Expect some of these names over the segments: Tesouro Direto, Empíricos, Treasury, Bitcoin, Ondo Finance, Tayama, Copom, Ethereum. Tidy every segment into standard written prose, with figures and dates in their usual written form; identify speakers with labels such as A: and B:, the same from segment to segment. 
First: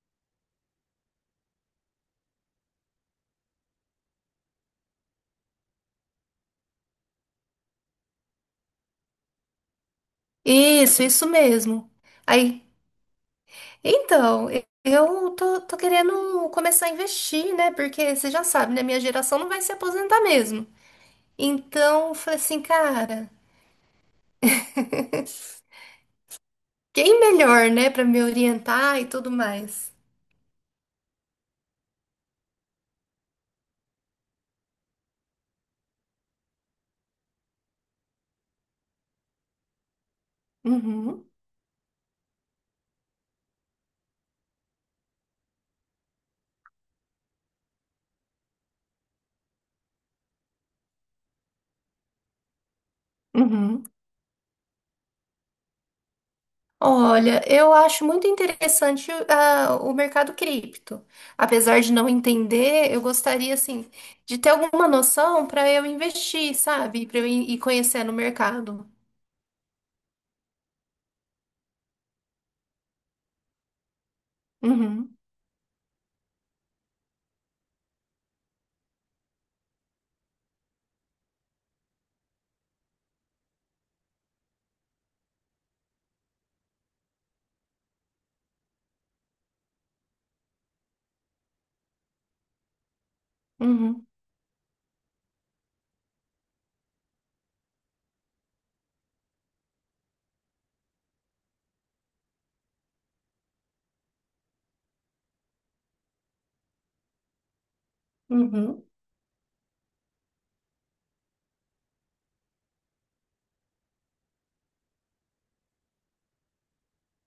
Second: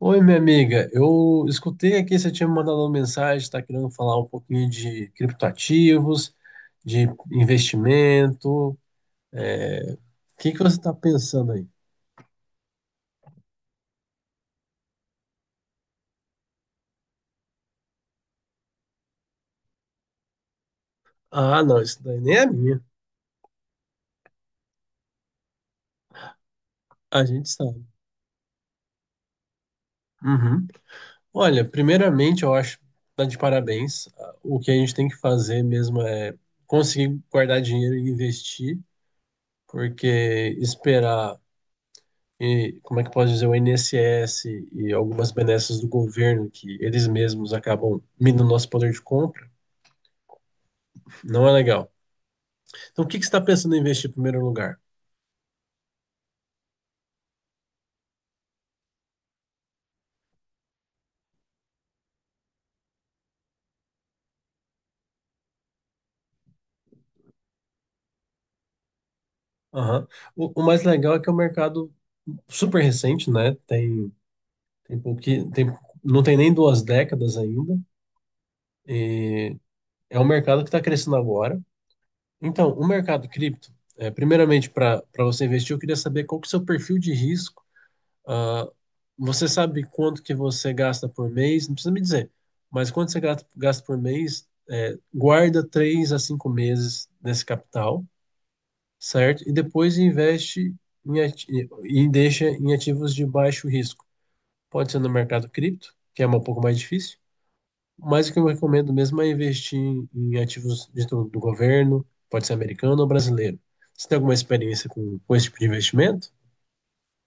A: Oi, minha amiga. Eu escutei aqui, você tinha me mandado uma mensagem, está querendo falar um pouquinho de criptoativos, de investimento. O que que você está
B: Isso
A: pensando aí?
B: mesmo. Aí, então, eu tô querendo começar a investir, né? Porque você já sabe, né? Minha geração não vai se aposentar mesmo.
A: Ah, não, isso
B: Então, eu
A: daí nem
B: falei
A: é
B: assim,
A: minha.
B: cara, quem
A: A gente
B: melhor,
A: sabe.
B: né, pra me orientar e tudo mais?
A: Uhum. Olha, primeiramente, eu acho que tá de parabéns. O que a gente tem que fazer mesmo é conseguir guardar dinheiro e investir, porque
B: Uhum,
A: esperar e como é que pode dizer, o INSS e algumas benesses do governo que eles mesmos acabam minando nosso poder de compra, não é legal. Então, o que que você está pensando em
B: uhum.
A: investir em primeiro lugar?
B: Olha, eu acho muito interessante o mercado cripto. Apesar de não entender, eu gostaria, assim, de ter alguma noção para eu investir, sabe? Para eu ir conhecendo o mercado.
A: Aham. O mais legal é que é um mercado super recente, né? Tem
B: Uhum,
A: pouqui- tem, não tem nem duas décadas ainda, e é um mercado que está crescendo agora. Então, o mercado cripto, é, primeiramente, para você investir, eu queria saber qual que é o seu perfil de risco. Ah, você sabe quanto que você gasta por mês? Não precisa me dizer, mas quanto você gasta por
B: uhum,
A: mês? Guarda 3 a 5 meses desse capital, certo? E depois investe em ati- e deixa em ativos de baixo risco. Pode ser no mercado cripto, que é um pouco mais difícil, mas o que eu
B: uhum.
A: recomendo mesmo é investir em ativos do governo, pode ser americano ou brasileiro. Você tem alguma experiência com esse tipo de investimento?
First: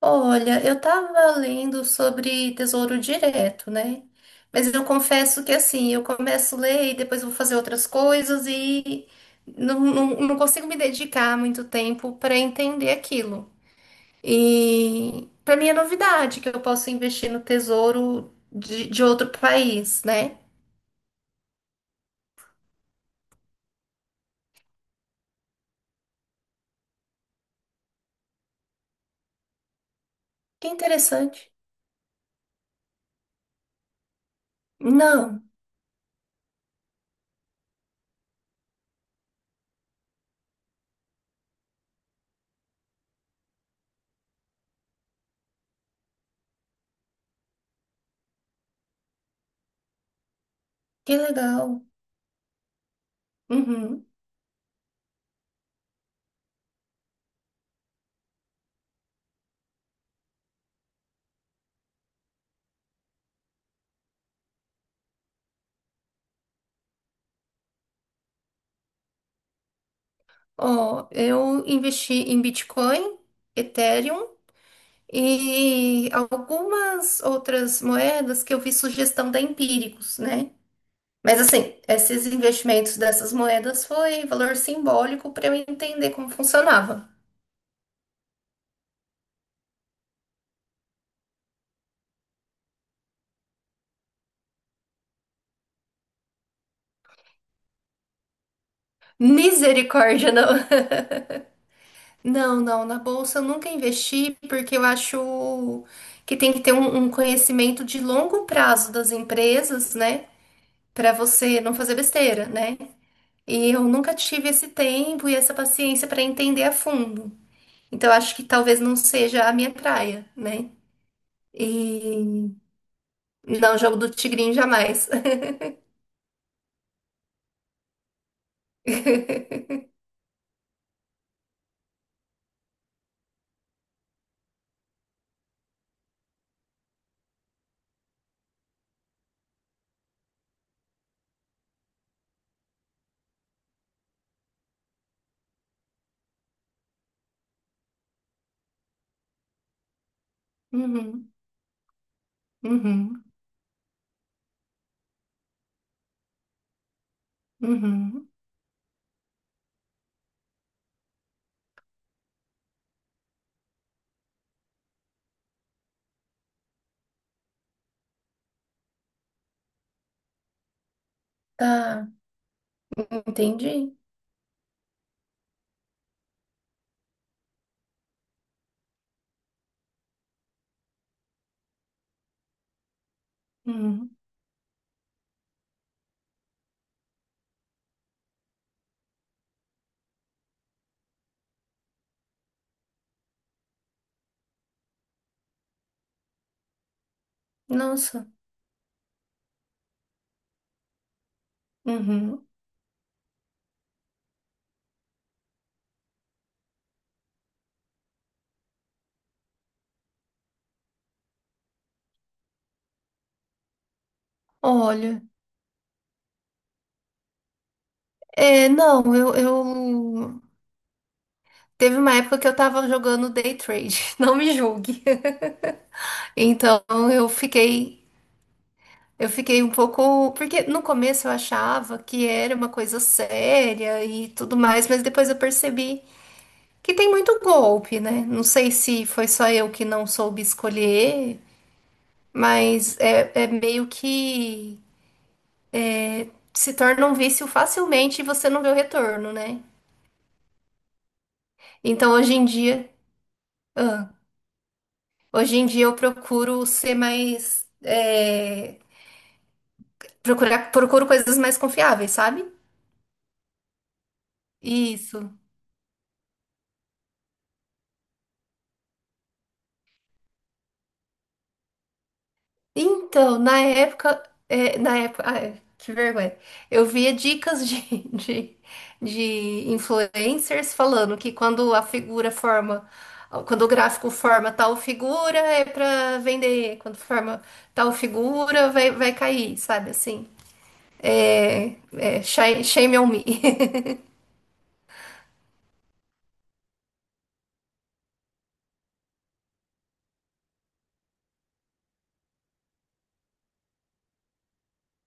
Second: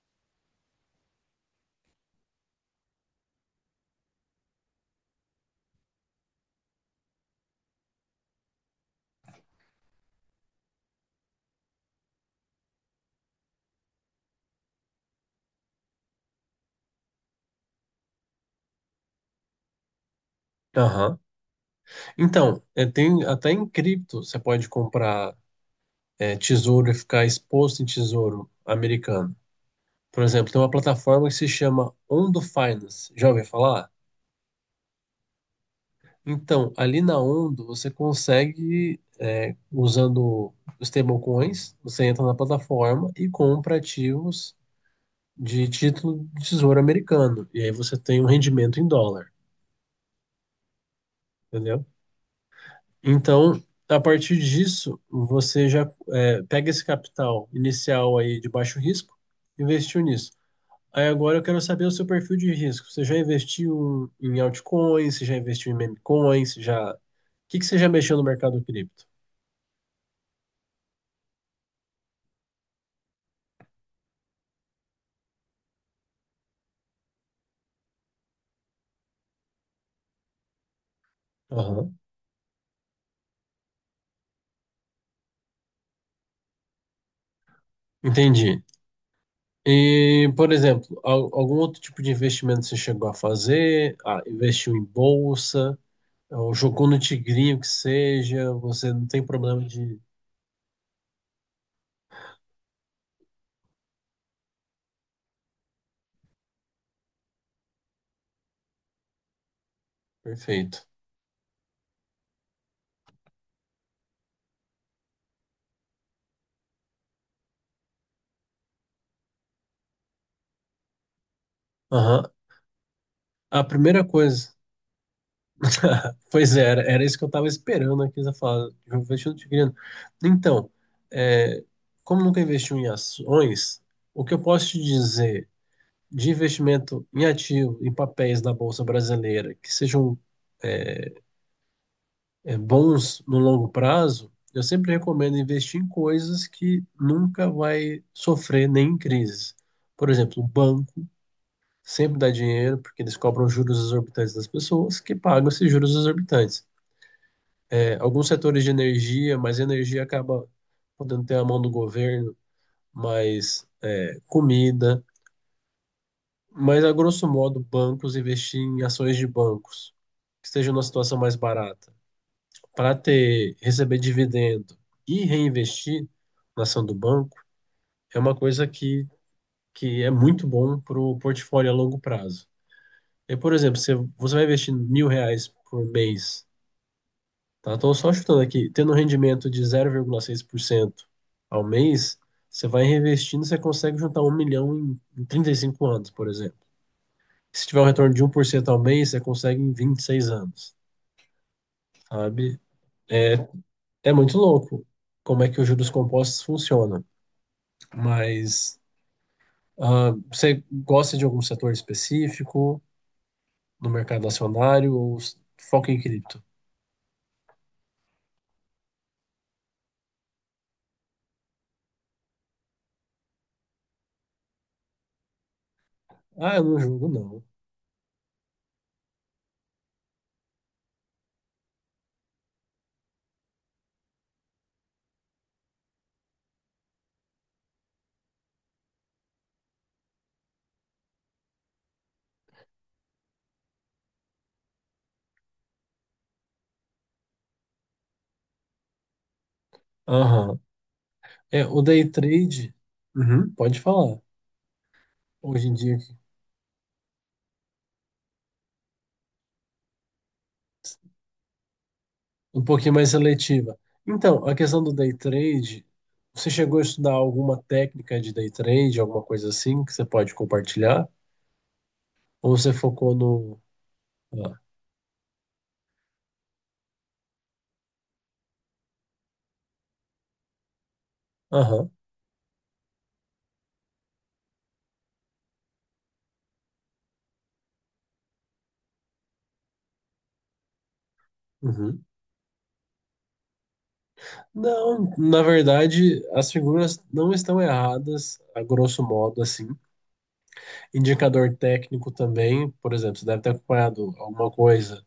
B: Olha, eu estava lendo sobre Tesouro Direto, né? Mas eu confesso que assim, eu começo a ler e depois vou fazer outras coisas e não consigo me dedicar muito tempo para entender aquilo. E para mim é novidade que eu posso investir no tesouro de outro país, né?
A: Aham. Então, é, tem até em cripto você pode comprar é, tesouro e ficar exposto em tesouro americano. Por exemplo, tem
B: Que
A: uma plataforma que se
B: interessante.
A: chama Ondo Finance. Já ouviu falar?
B: Não,
A: Então, ali na Ondo você consegue, é, usando os stablecoins, você entra na plataforma e compra ativos de título de tesouro americano. E aí você tem um rendimento em dólar,
B: que legal.
A: entendeu? Então, a
B: Uhum.
A: partir disso, você já é, pega esse capital inicial aí de baixo risco, investiu nisso. Aí agora eu quero saber o seu perfil de risco. Você já investiu em altcoins? Você já investiu em memecoins? Você já... O que que você já mexeu no mercado cripto?
B: Ó, eu investi em Bitcoin. Ethereum e algumas outras moedas que eu vi sugestão da Empíricos, né? Mas assim,
A: Aham,
B: esses investimentos dessas moedas foi valor simbólico para eu entender como funcionava.
A: entendi. E, por exemplo, algum outro tipo de investimento você chegou a fazer? Ah, investiu em bolsa, ou jogou no tigrinho que seja, você não tem problema de...
B: Misericórdia, não. Não, não, na bolsa eu nunca investi porque eu acho que tem que ter um conhecimento de longo prazo das empresas, né?
A: Perfeito.
B: Para você não fazer besteira, né? E eu nunca tive esse tempo e essa paciência para entender a fundo. Então acho que talvez não seja a minha praia, né?
A: Aham.
B: E
A: A
B: não, jogo
A: primeira
B: do tigrinho
A: coisa,
B: jamais.
A: pois é, era isso que eu estava esperando aqui, você falar, eu investi no Tigreano. Então, é, como nunca investiu em ações, o que eu posso te dizer de investimento em ativo, em papéis da Bolsa Brasileira, que sejam é, bons no longo prazo, eu sempre recomendo investir em coisas que nunca vai sofrer nem em crise. Por exemplo, o banco
B: Uhum,
A: sempre dá dinheiro, porque eles
B: uhum,
A: cobram juros exorbitantes das pessoas, que pagam esses juros exorbitantes. É, alguns
B: uhum.
A: setores de energia, mas energia acaba podendo ter a mão do governo, mas é, comida, mas a grosso modo bancos investir em ações de bancos que estejam numa situação mais barata
B: Tá,
A: para ter
B: entendi.
A: receber dividendo e reinvestir na ação do banco é uma coisa que é muito bom para o portfólio a longo prazo. E, por exemplo, se
B: Uhum.
A: você vai investir 1.000 reais por mês. Tá? Estou só chutando aqui. Tendo um rendimento de 0,6% ao mês, você vai reinvestindo, você consegue juntar 1 milhão em 35 anos, por exemplo. Se tiver um retorno de um
B: Nossa.
A: por cento ao mês, você consegue em 26 anos,
B: Uhum.
A: sabe? É, é muito louco como é que os juros compostos funcionam. Mas ah, você gosta de algum setor específico no mercado acionário ou
B: Olha,
A: foca em cripto?
B: é, não, eu... Teve uma época que eu tava jogando day trade, não me julgue.
A: Ah, eu não
B: Então
A: julgo,
B: eu
A: não.
B: fiquei, eu fiquei um pouco, porque no começo eu achava que era uma coisa séria e tudo mais, mas depois eu percebi que tem muito golpe, né? Não sei se foi só eu que não soube escolher, mas é, é meio que se torna um vício facilmente e você não vê o retorno, né?
A: Aham. É, o day
B: Então hoje em
A: trade.
B: dia,
A: Uhum, pode
B: ah,
A: falar.
B: hoje
A: Hoje
B: em
A: em
B: dia eu
A: dia que-
B: procuro ser mais, é, procurar, procuro coisas mais confiáveis, sabe?
A: um pouquinho mais seletiva. Então, a questão do day
B: Isso.
A: trade, você chegou a estudar alguma técnica de day trade, alguma coisa assim que você pode compartilhar? Ou você focou
B: Então, na
A: no.
B: época,
A: Ah,
B: é, na época, ah, é, que vergonha. Eu via dicas de, de, de influencers falando que quando a
A: aham.
B: figura forma, quando o gráfico forma tal figura, é pra vender. Quando forma tal figura, vai cair, sabe assim? É,
A: Uhum.
B: é, shame shame on me.
A: Não, na verdade, as figuras não estão erradas, a grosso modo, assim. Indicador técnico também, por exemplo, você deve ter acompanhado alguma coisa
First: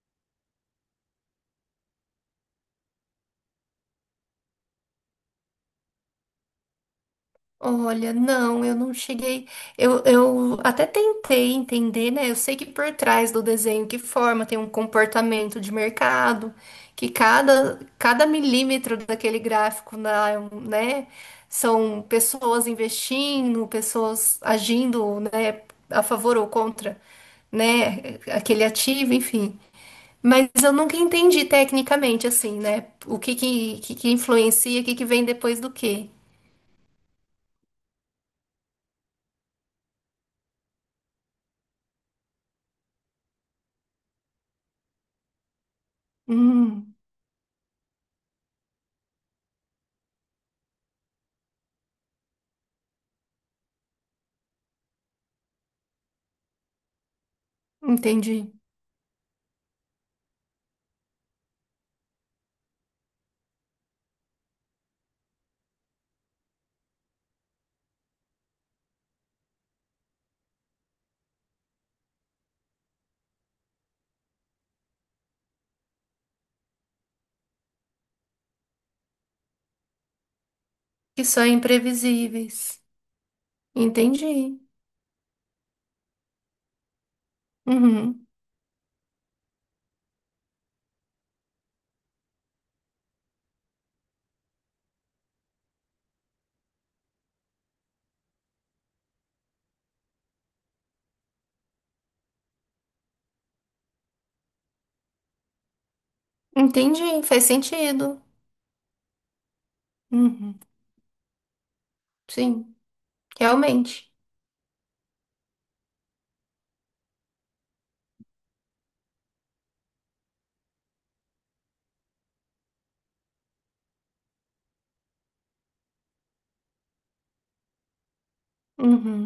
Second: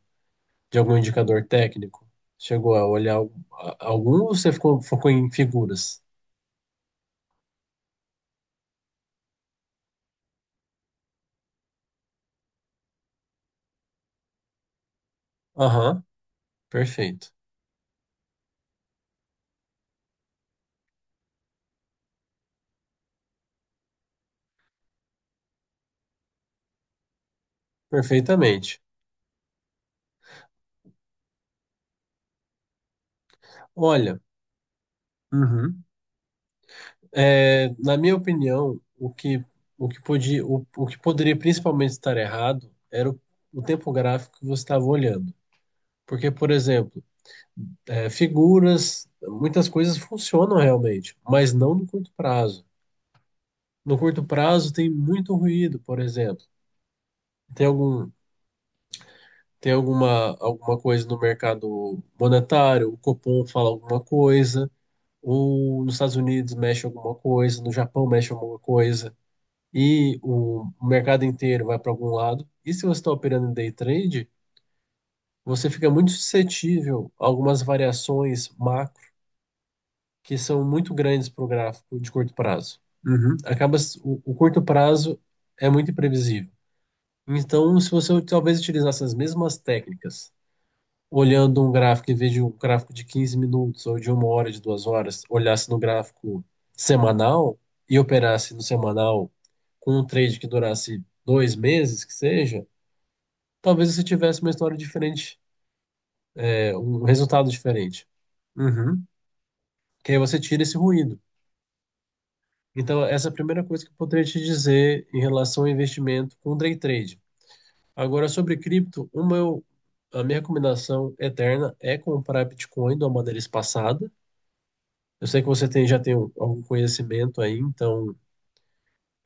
A: de algum indicador técnico. Chegou a olhar algum ou você ficou, focou em figuras?
B: Olha, não, eu não cheguei. Eu até tentei entender, né? Eu sei que por trás do desenho que forma tem um comportamento de
A: Aham,
B: mercado, que
A: perfeito.
B: cada milímetro daquele gráfico, na- né? São pessoas investindo, pessoas agindo, né? A favor ou contra, né? Aquele
A: Perfeitamente.
B: ativo, enfim. Mas eu nunca entendi tecnicamente, assim, né? O que
A: Olha,
B: influencia, o que que vem depois do
A: uhum.
B: quê.
A: É, na minha opinião, o que podia, o que poderia principalmente estar errado era o tempo gráfico que você estava olhando. Porque, por
B: Hum.
A: exemplo, é, figuras, muitas coisas funcionam realmente, mas não no curto prazo. No curto prazo tem muito ruído, por exemplo. Tem algum,
B: Entendi.
A: tem alguma, alguma coisa no mercado monetário, o Copom fala alguma coisa um, nos Estados Unidos mexe alguma coisa, no Japão mexe alguma coisa, e o mercado inteiro vai para algum lado. E se você está operando em day trade, você fica muito suscetível a algumas variações macro que são muito
B: Que
A: grandes para
B: são
A: o gráfico de curto prazo.
B: imprevisíveis.
A: Uhum. Acaba, o
B: Entendi.
A: curto prazo é muito imprevisível. Então, se você
B: Uhum.
A: talvez utilizasse as mesmas técnicas olhando um gráfico, em vez de um gráfico de 15 minutos ou de 1 hora, de 2 horas, olhasse no gráfico semanal e operasse no semanal com um trade que durasse 2 meses, que seja, talvez você tivesse uma história diferente, é, um
B: Entendi. Faz
A: resultado diferente.
B: sentido.
A: Uhum. Que aí você
B: Uhum.
A: tira esse ruído.
B: Sim,
A: Então, essa é a primeira coisa que eu
B: realmente.
A: poderia te dizer em relação ao investimento com day trade. Agora, sobre cripto, uma, a minha recomendação eterna é comprar Bitcoin de uma maneira espaçada. Eu sei que você tem, já tem algum conhecimento aí, então,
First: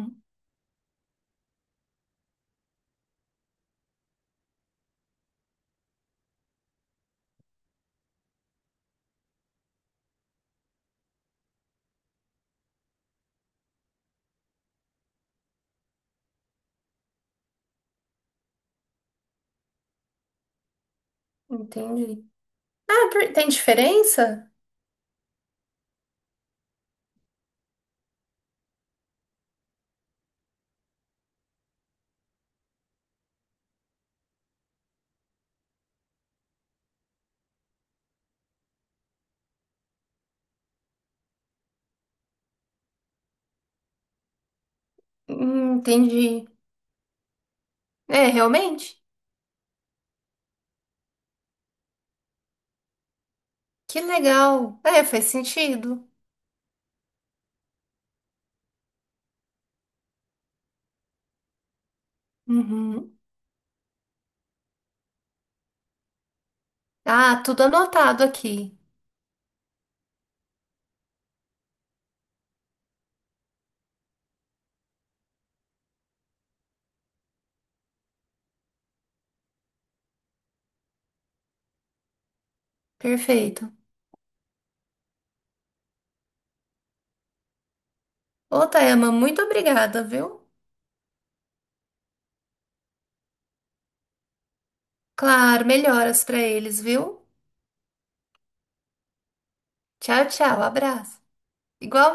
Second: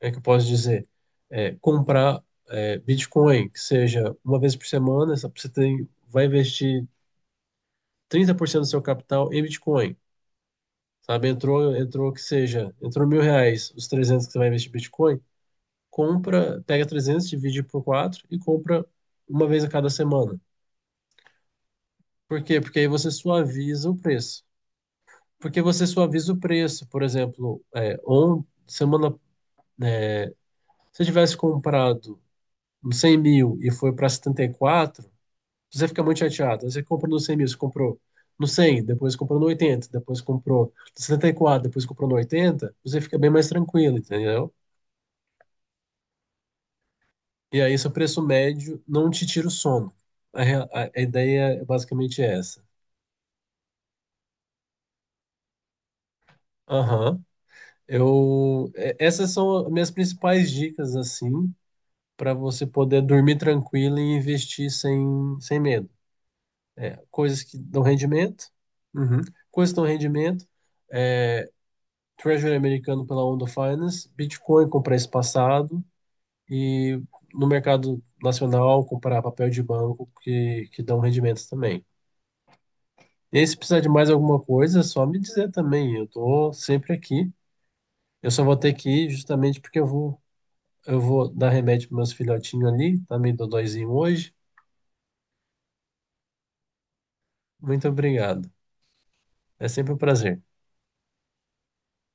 A: é que eu posso dizer, é, comprar é, Bitcoin, que seja uma vez por semana, você tem, vai investir 30% do seu capital em Bitcoin, sabe? Entrou, entrou que seja, entrou 1.000 reais, os 300 que você vai investir em Bitcoin, compra, pega 300, divide por 4 e compra uma vez a cada semana.
B: Entendi.
A: Por quê? Porque aí
B: Ah,
A: você
B: por- tem
A: suaviza o preço.
B: diferença?
A: Porque você suaviza o preço, por exemplo, é, on, semana, se você tivesse comprado no 100 mil e foi para 74 você fica muito chateado. Você comprou no 100 mil, você comprou no 100 depois comprou no 80 depois comprou no 74 depois comprou no 80 você fica bem mais tranquilo, entendeu?
B: Entendi.
A: E aí seu preço
B: É,
A: médio
B: realmente?
A: não te tira o sono. A ideia é basicamente essa.
B: Que legal. É, faz sentido.
A: Aham. Eu, essas são as minhas principais dicas, assim, para você poder
B: Uhum.
A: dormir tranquilo e investir sem medo. É,
B: Ah,
A: coisas que
B: tudo
A: dão
B: anotado
A: rendimento.
B: aqui.
A: Uhum. Coisas que dão rendimento, é, Treasury americano pela Ondo Finance, Bitcoin com preço passado e no mercado nacional comprar papel de banco que dão rendimentos também. E aí, se
B: Perfeito.
A: precisar de mais alguma coisa, é só me dizer também, eu tô sempre aqui. Eu só vou
B: Ô,
A: ter que ir
B: Tayama, muito
A: justamente porque
B: obrigada, viu?
A: eu vou dar remédio para meus filhotinhos ali, tá meio dodóizinho hoje.
B: Claro, melhoras pra eles, viu?
A: Muito obrigado. É sempre um
B: Tchau,
A: prazer.
B: tchau. Abraço. Igual